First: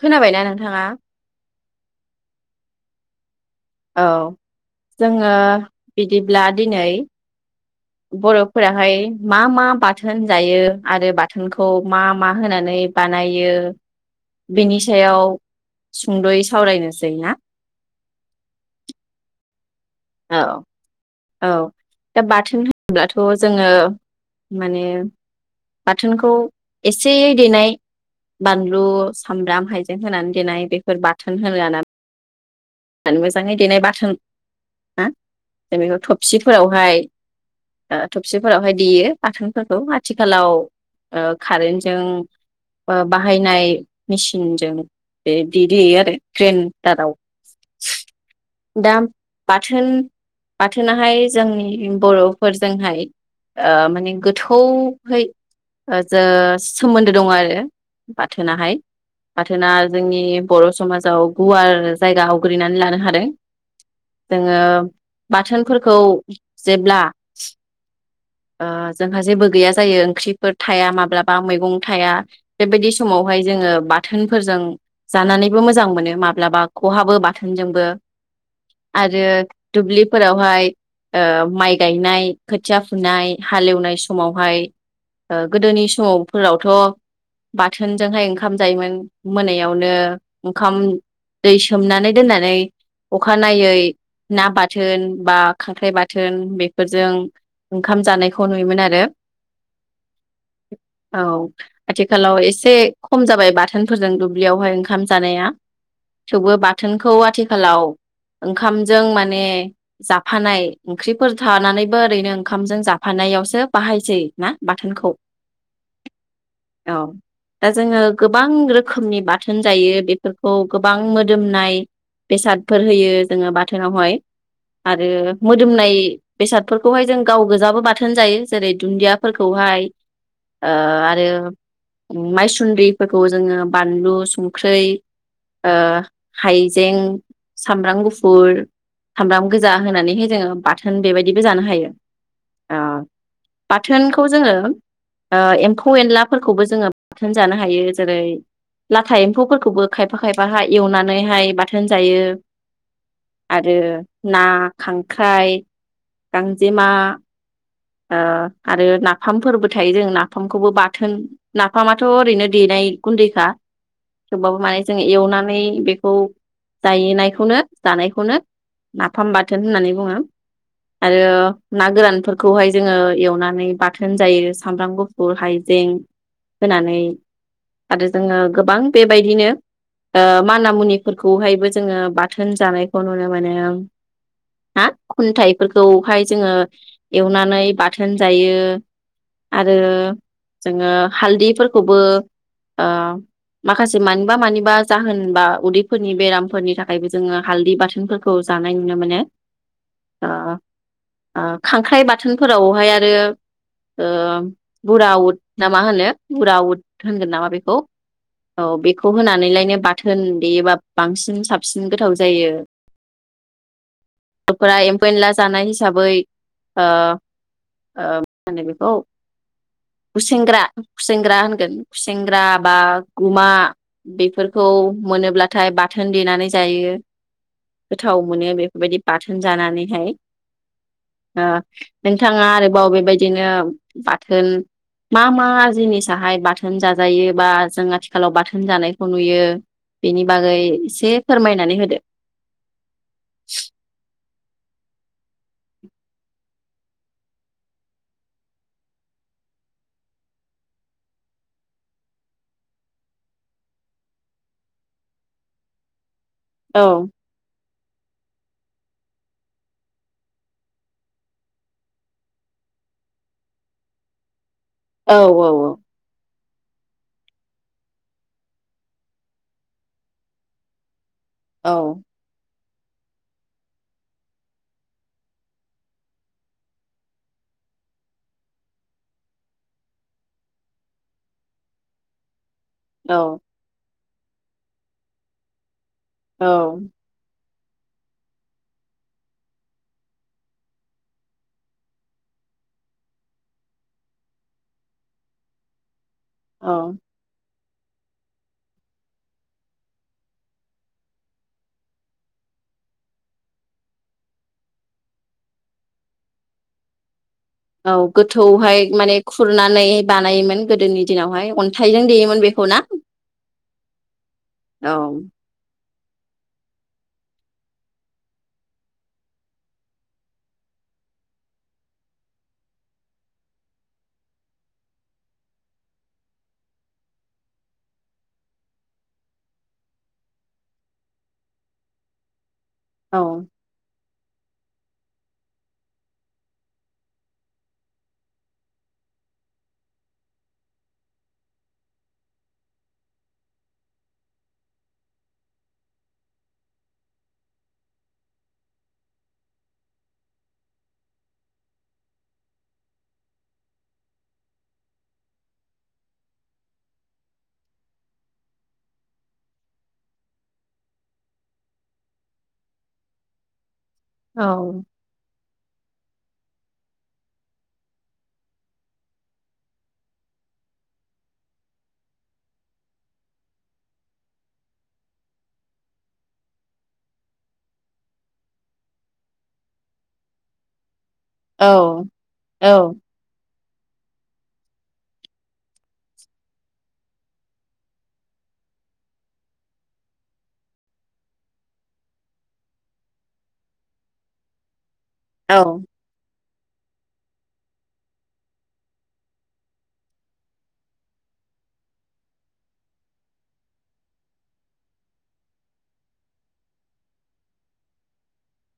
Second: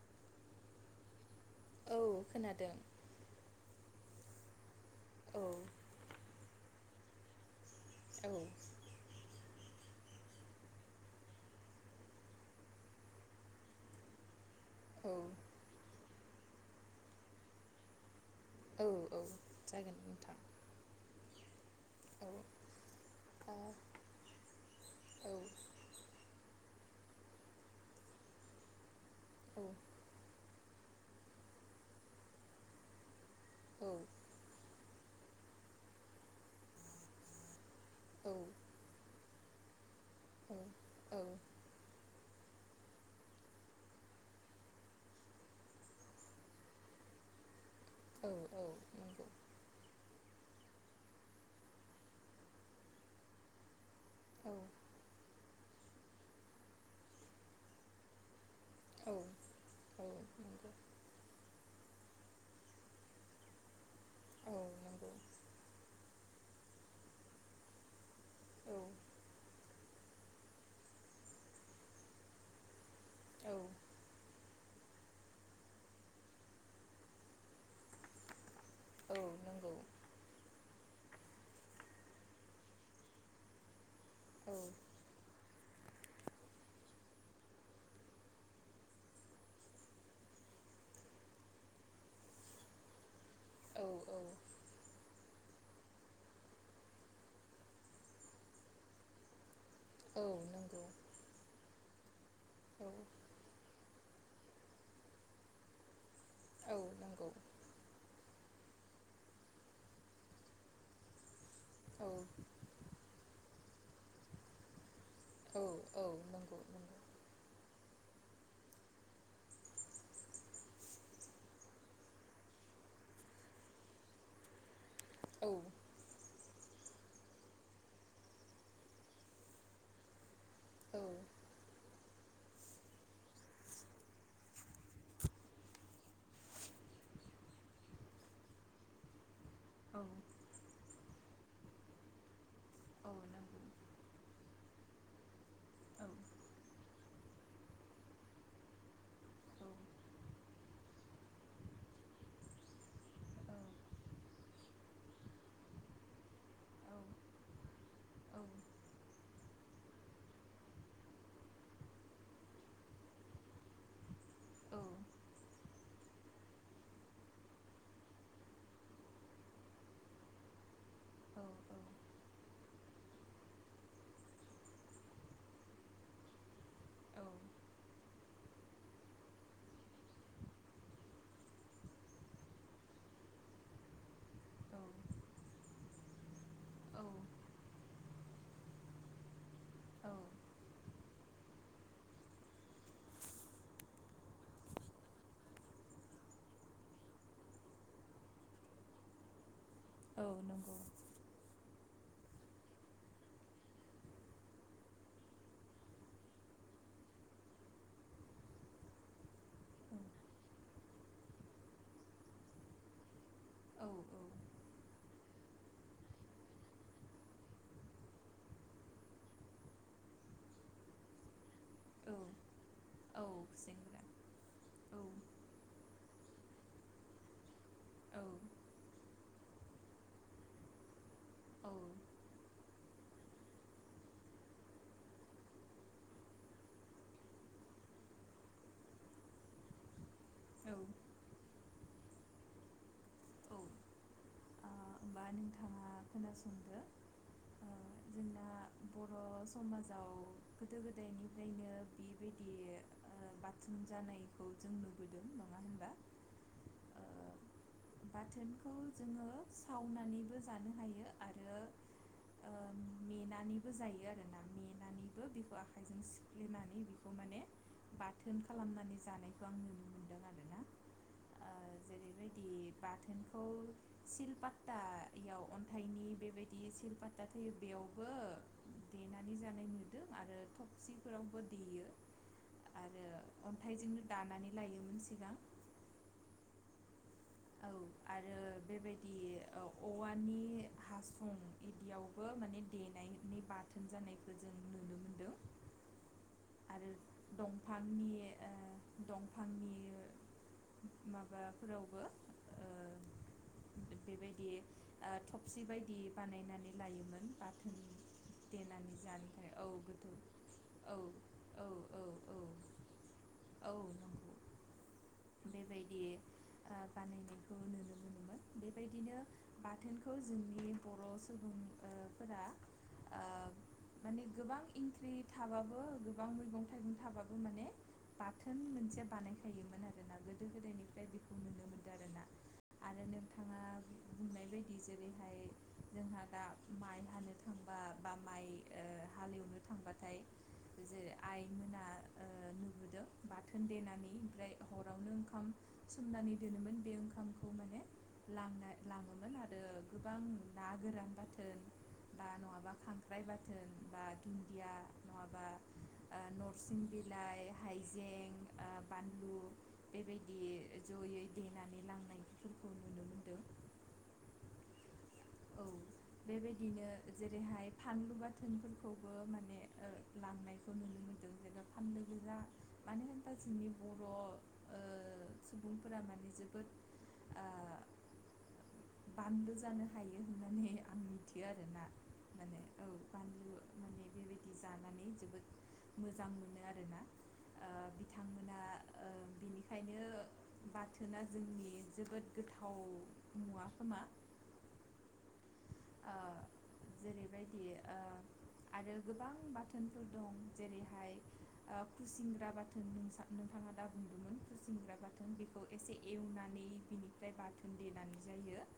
खोनाबायना नोंथाङा औ खोनादों औ जोङो औ बिदिब्ला दिनै [inaudible] औ बर'फोराहाय मा मा बाथोन जायो आरो बाथोनखौ मा मा होनानै बानायो बिनि औ सायाव सुंद'यै सावरायनोसै ना औ औ जागोन औ नोंथां औ दा औ बाथोन होनोब्लाथ' आ जोङो माने औ बाथोनखौ एसे देनाय बानलु औ सामब्राम हाइजें होनानै देनाय बेफोर बाथोन [unintelligible] ना [unintelligible] [unintelligible] देनाय औ बाथोन हा जों बेखौ थफसिफोरावहाय द औ थबसिफोरावहाय देयो। थोनफोरखौ आथिखालाव औ ओ कारेन्टजों बाहायनाय मेसिनजों बे देे-देयो आरो ग्रेनदाराव औ दाम बाथोन बाथोनाहाय जोंनि बर'फोरजोंहाय माने गोथौहै जो सोमोन्दो दं आरो बाथो बाथोनाहाय बाथोना जोंनि बर' समाजाव गुवार जाय ग्रिनानै लानो हादों जोङो बाथोनफोरखौ जेब्ला जोंहा जेबो गैया जायो ओंख्रिफोर थाया माब्लाबा मैगं थाया बेबायदि समावहाय जोङो बाथोनफोरजों जानानैबो मोजां मोनो माब्लाबा खहाबो बा बाथोनजोंबो आरो नंगौ दुब्लिफोरावहाय ओ माइ गायनाय खोथिया फुनाय हालेवनाय सम औ समावहाय गोदोनि समावफोरावथ' बाथोनजोंहाय ओंखाम जायोमोन मोनायावनो ओंखाम दै सोमनानै दोननानै अखानायै औ औ ना बाथोन बा खांख्राइ बाथोन बेफोरजों ओंखाम जानायखौ नुयोमोन आरो। नंगौ औ आथि थिखालाव एसे औ नंगौ औ खम जाबाय बाथोनफोरजों दुब बेयावहाय ओंखाम जानाया औ बाथोनखौ नंगौ आथिखालाव ओंखामजों माने जाफानाय ओंख्रिफोर थानानैबो औ ओरैनो ओंखामजों जाफानायावसो बाहायसै ना बाथोनखौ औ औ नंगौ औ नंगौ। दा जोङो गोबां रोखोमनि बाथोन जायो बेफोरखौ गोबां मोदोम बेनाय बेसादफोर होयो जोङो बाथोनावहाय आरो औ नंगौ औ नंगौ औ नंगौ औ मोदोमनाय बेसादफोरखौहाय जों गाव गोजाबो बाथोन जायो जेरै दुन्दियाफोरखौहाय आरो माइसुन्द्रिफोरखौ जोङो बानलु संख्रै हायजें सामब्राम गुफुर सामब्राम गोजा होनानैहाय जोङो बाथोन बेबायदि जानो हायो ओ औ बाथोनखौ जोंओ ओ एम्फौ एनला फोरखौ बो जोंओ बाथोन जानो हायो जेरै लाथा एम्फौ फोरखौबो खायफा खायफा हाय एवनानैहाय बाथोन जायो औ आरो ना खांख्राइ गांजेमा औ आरो नाफामफोरबो थायो जों नाफामखौबो बाथोन नाफामाथ' ओरैनो देनाय गुन्दैखा थेवबाबो माने जों एवनानै नै बेखौ जायनायखौनो जानायखौनो नाफाम बाथोन होननानै बुङो आरो औ औ ना गोरानफोरखौहाय जोङो एवनानै बाथोन जायो सामब्राम गुफुर हाइजें होनानै औ आरो जोङो गोबां बेबायदिनो माना मुनिफोरखौहायबो जोङो बाथोन जानायखौ नुनो मोनो हा खुन्थाइफोरखौहाय जोङो औ एवनानै बाथोन जायो आरो औ जोङो हालदैफोरखौबो माखासे मानिबा मानिबा जाहोन बा उदैफोरनि बेरामफोरनि थाखायबो जोङो हालदै बाथोनफोरखौ जानाय नुनो मोनो औ ओ नंगौ ओ खांख्राइ बाथोनफोरावहाय आरो ओ बुरा उद ना मा होनो बुरा उद होनगोन नामा बेखौ औ बेखौ होनानैलायनो बाथोन देयोबा बांसिन साबसिन गोथाव जायो औ [unintelligible] जानाय हिसाबै मा ओ ओ होनो बेखौ गुसेंग्रा गुसेंग्रा होनगोन औ गुसेंग्रा बा औ गुमा जेंग्रा बेफोर खौ औ मोनोब्लाथाय बाथोन देनानै जायो गोथाव औ मोनो बेफोरबायदि बाथो जानानैहाय औ नोंथाङा आरो बावबे बेबायदिनो बाथोन मा मा जिनिसहाय बाथोन जाजायो बा जों आथिखालाव बाथोन जानायखौ नुयो बेनि बागै आ एसे फोरमायनानै होदो होमबा नोंथाङा खोनासंदो जोंना बर' समाजाव गोदो गोदायनिफ्रायनो बेबायदि बाथुम जानायखौ जों नुबोदों नङा होनबा ओ औ बाथोनखौ जोङो सावनानैबो जानो हायो आरो मेनानैबो जायो आरोना औ उनानैबो बेखौ आखाइजों सि खफ्ललिनानै बेखौ माने बाथोन खालामनानै जानायखौ आं नुनो मोनदों आरोना ओ औ जेरैबायदि बाथोनखौ सिलपात्टायाव अन्थाइनि बेबायदि सिलपात्टा थयो बेयावबो देनानै जानाय नुदों आरो थफसिफोरावबो देयो आरो औ अन्थाइजोंनो दानानै लायोमोन सिगां औ औ आरो बेबायदि औ औवानि हासुं इदियावबो माने देनायनि बाथोन जानायखौ जों नुनो मोनदों औ आरो दं दंफांनि ओ दंफांनि माबाफोरावबो बेबायदि थफसि बायदि बानायनानै लायोमोन बाथोन औ गोथौहाय देनानै माने जानो थाखाय औ खुरनानै गोथौ बानायोमोन औ गोदोनि दिनावहाय औ औ अन्थाइजों देयोमोन बेखौ औ ना औ नंगौ औ [unintelligible] बानायनायखौ नुनो मोनोमोन बेबायदिनो बाथोनखौ जोंनि बर'सुबुं ओ फोरा ओ माने गोबां इंख्रि थाबाबो गोबां मैगं थाइगं थाबाबो माने बाथोन मोनसे बानायखायोमोन आरोना गोदो गोदायनिफ्राय बेखौ नुनो आरोना आरो औ नोंथाङा बुंनाय बायदि जेरैहाय जोंहा दा माइ हानो थांबा बा माइ ओ हालेवनो थांबाथाय [unintelligible] आइ मोना ओ नुबोदों बाथोन देनानै ओमफ्राय हरावनो ओंखाम सोमनानै दोनोमोन बे ओंखामखौ माने लांना लाङोमोन आरो गोबां ना गोरान बाथोन बा नङाबा खांख्राइ बाथोन बा दुन्दिया नङाबा ओ नरसिं बिलाइ, हाइजें ओ बानलु बेबायदि जयै देनानै लांनायफोरखौ नुनो मोनदों। औ औ बेबायदिनो जेरैहाय फानलु बाथोनफोरखौबो माने ओ लांनायखौ नुनो मोन्दों जेनबा फानलु गोजा मानो होनबा जोंनि बर' ओ सुबुंफोरा माने जोबोद आ बानलु जानो हायो होननानै आं मिथियो औ आरो ना माने औ बानलु [unintelligible] बेबायदि जानानै जोबोद मोजां मोनो आरोना ओ बिथांमोना ओ बिनिखायनो बाथोना जोंनि जोबोद गोथाव मुवा खोमा औ ओ जेरैबायदि ओ आरो गोबां बाथोनफोर दं जेरैहाय ओ खुसिंग्रा बाथोनखौ नोंथाङा दा बुंदोंमोन खुसिंग्रा बाथोन बेखौ एसे एवनानै बिनिफ्राय बाथोन देनानै जायो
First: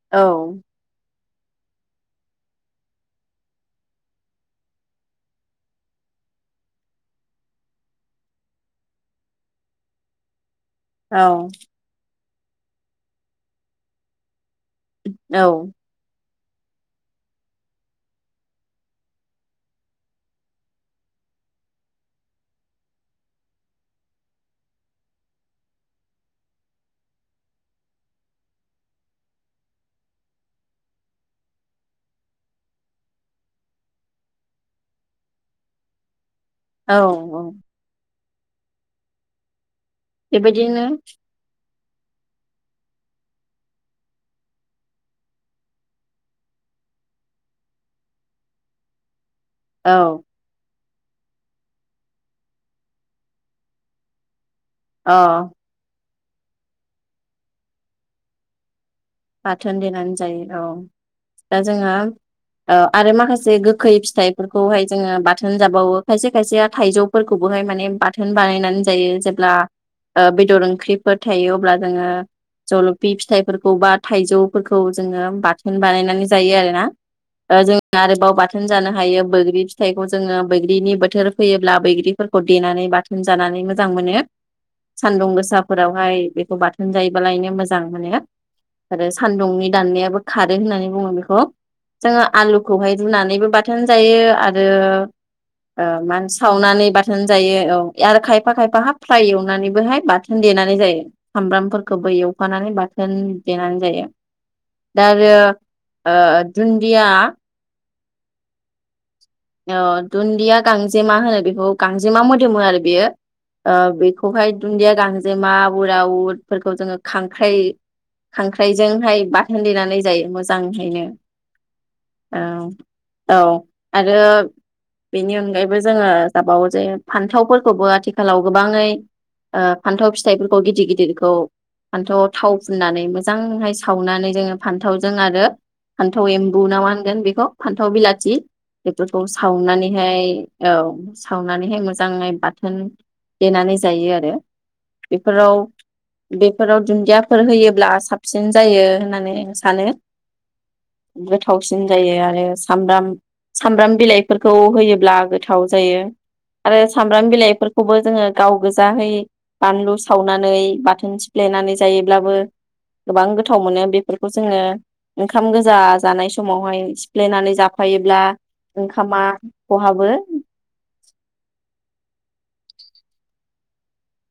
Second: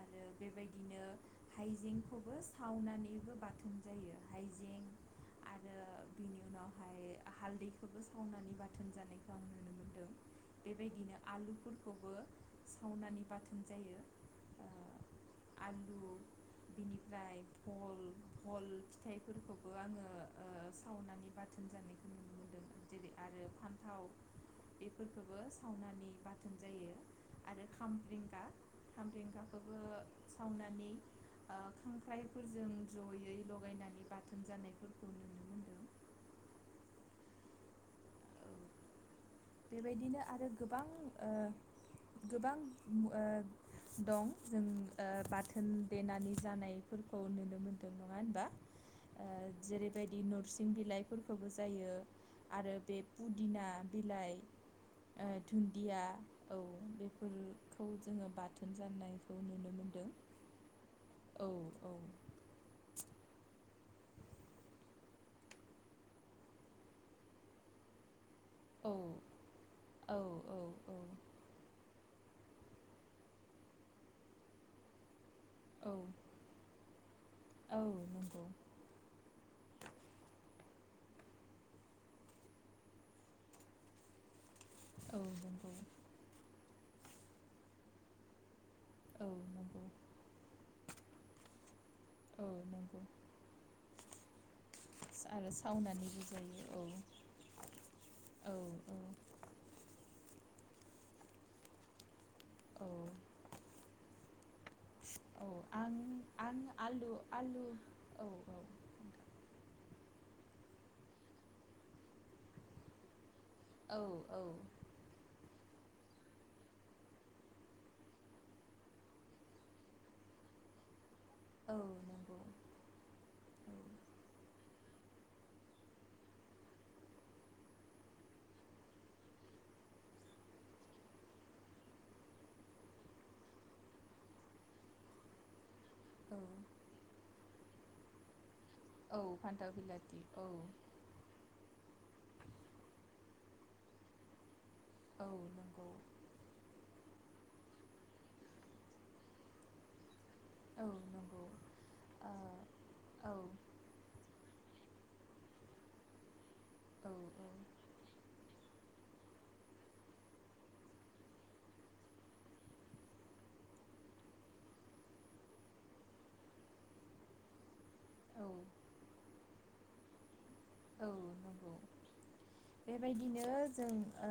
आरो औ बेबायदिनो हाइजेंखौबो सावनानैबो बाथोन जायो हाइजें आरो बिनि उनावहाय हालदैखौबो सावनानै बाथोन जानायखौ आं नुनो मोनदों। बेबायदिनो औ आलुफोरखौबो सावनानि बाथोन जायो ओ औ आलु बिनिफ्राय भल भल फिथाइफोरखौबो आङो ओ सावनानै बाथोन जानायखौ नुनो मोनदों जेरै आरो फान्थाव बेफोरखौबो ओ सावनानानै बाथोन जायो आरो खामब्रेंगा खामब्रेंगाखौबो सावनानै ओ खांख्राइफोरजों जयै लगायनानै बाथोन जानायफोरखौ नुनो मोनदों। औ औ बेबायदिनो आरो गोबां बेबायदिनो ओ गोबां ओ दं जों ओ बाथोन देनानै जानायफोरखौ नुनो मोन्दों नङा होनबा? ओ जेरैबायदि औ नरसिं बिलाइ फोरखौबो जायो आरो बे पुदिना बिलाइ अ ओ धुन्दिया औ बेफोरखौ जोङो बाथोन जानायखौ नुनो बाथोन मोनदों देनानै जायो औ औ दा जोंहा औ औ आरो माखासे गो खै फिथाइफोरखौहाय जोङो बाथोन जाबावो खायसे खायसे थाइजौफोरखौबोहाय माने बाथो न बानायनानै औ जायो जेब्ला औ बेदर ओंख्रिफोर थायो अब्ला जोङो जलफि फिथाइफोरखौ बा थाइजौफोरखौ जोङो बाथोन औ बानायनानै जायो आरोना जों औ आरोबाव नंगौ बाथोन जानो हायो बोग्रि फिथाइखौ जोङो बैग्रिनि बोथोर फैयोब्ला बैग्रिफोरखौ देनानै बाथोन जानानै मोजां मोनो औ सानदुं नंगौ गोसाफोरावहाय बेखौ बाथोन जायोबालायनो मोजां मोनो आरो औ सान्दुंनि नंगौ दान्नायाबो खारो होननानै बुङो बेखौ जोङो औ आलुखौहाय नंगौ रुनानैबो बाथोन जायो रो आरो ओ सावनानैबो मान जायो सावनानै औ बाथोन जायो औ आरो खायफा औ खायफा हाब औ फ्राय एवनानैबोहाय बाथोन देनानै जायो सामब्रामफोरखौबो एवफानानै औ बाथोन देनानै जायो। दा आरो औ आं ओ आं दुन्दिया आलु आलु औ औ अ दुन्दिया गांजेमा होनो बेखौ गांजेमा मोदोमो आरो बेयो। ओ औ औ बेखौहाय दुन्दिया गांजेमा उरा उदफोरखौ जोङो खांख्राइ खांख्राइजोंहाय बाथोन देनानै जायो मोजांहैनो। औ नंगौ औ औ। आरो बेनि अनगायैबो जोङो जाबावो जे फान्थावफोरखौबो आथिखालाव गोबाङै ओ फान्थाव फिथाइफोरखौ गिदिर गिदिरखौ फान्थाव थाव फुननानै मोजांहाय सावनानै जोङो फान्थावजों आरो फान्थाव औ एम्बु ना मा होनगोन बेखौ फान्थाव बिलाथि। औ बेफोरखौ फान्थाव बिलाथि सावनानैहाय औ सावनानैहाय मोजाङै बाथोन देनानै जायो आरो। औ बेफोराव नंगौ बेफोराव दुन्दियाफोर होयोब्ला साबसिन जायो होननानै आं सानो। औ नंगौ गोथावसिन जायो ओ आरो सामब्राम औ सामब्राम बिलाइफोरखौ होयोब्ला गोथाव जायो। आरो औ सामब्राम बिलाइफोरखौबो जोङो गाव गोजाहै बानलु सावनानै बाथोन सिफ्लेनानै जायोब्लाबो गोबां गोथाव मोनो बेफोरखौ जोङो ओंखाम गोजा जानाय समावहाय सिफ्लेनानै जाफायोब्ला औ ओंखामा खहाबो। औ नंगौ बेबायदिनो जों ओ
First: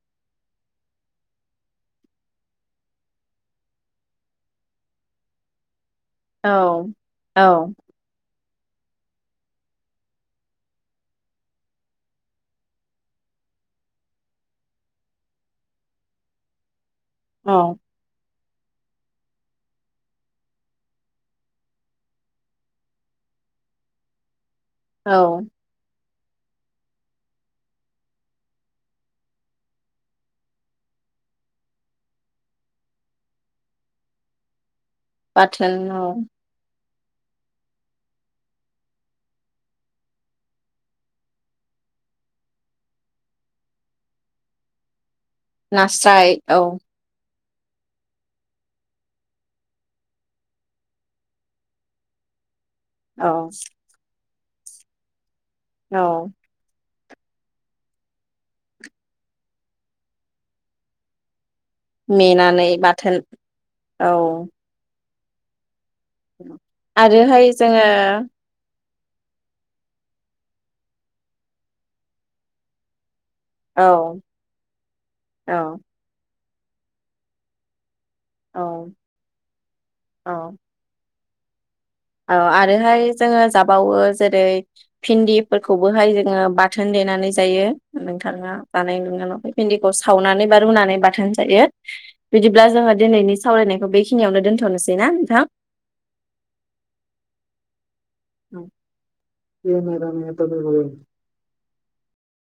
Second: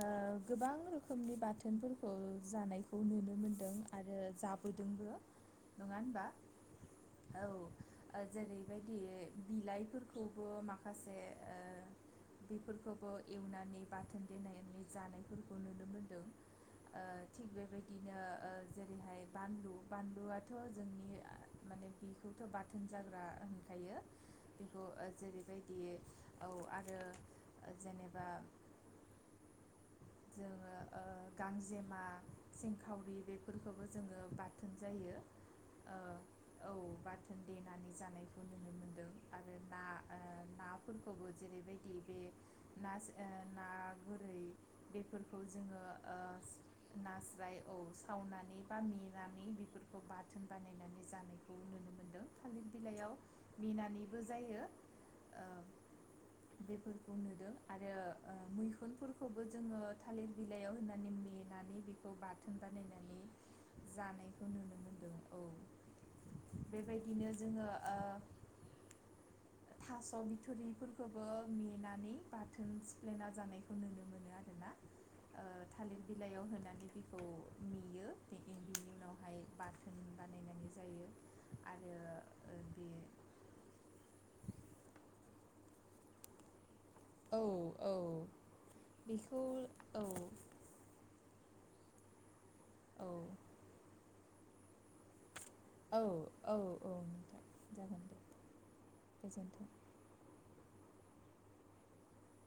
गोबां रोखोमनि बाथोनफोरखौ जानायखौ नुनो मोनदों आरो जाबोदोंबो। नङा होनबा औ औ ओ जेरै बेबायदि बिलाइफोरखौबो माखासे ओ बेफोरखौबो एवनानै बाथोन देनानै जानायफोरखौ नुनो मोनदों। ओ थिग बेबायदिनो। जेरैहाय बानलु बानलुआथ' जोंनि माने बेखौथ' बाथोन जाग्रा होनखायो। बेखौ औ जेरैबायदि औ आरो जेनेबा जोङो ओ गांजेमा सिंखावरि बेफोरखौबो जोङो बाथोन जायो बाथोन ओ औ औ। बाथोन देनानै जानायखौ नुनो मोनदों आरो ना ओ नाफोरखौबो जेरै बायदि बे ना ना गोरै बे फोरखौ जोङो नास्राय औ ओ नास्राय। औ सावनानै बा मेनानै बेफोरखौ बाथोन बानायनानै जानायखौ नुनो मोनदों खालि बिलायाव औ मेनानै जायो ओ औ। [unintelligible] आरो ओ मैखुनफोरखौ खौ जोङो थालिर बिलाइयाव होनानै मे नानै बेखौ बाथोन मेनानै बाथोन बानायनानै औ जानायखौ नुनो मोनदों। औ बेबायदिनो जोङो ओ थास' बिथ'रिफोरखौबो मेनानै बाथोन सिफ्लेना जा औ। आरो ना ओ औ थालिर बिलाइयाव होन [unintelligible] खौ मेयो। औ बिनि उनावहाय बाथोन औ बानायनानै जायो। आरो औ आरोहाय जोङो जाबावो जेरै भिन्दिफोरखौबोहाय जोङो बा थोन देनानै ओ बे औ जायो औ नोंथाङा जानाय नुदों ना बेखौ नुवाखै भिन्दिखौ औ सावनानै बा रुनानै बाथोन जायो। बिदिब्ला जोङो औ दिनैनि सावरायनायखौ बेखि खिनियावनो दोनथ'नोसै ना नोंथां। औ औ औ नोंथां जागोन। दे गोजोन्थों [unintelligible] [unintelligible]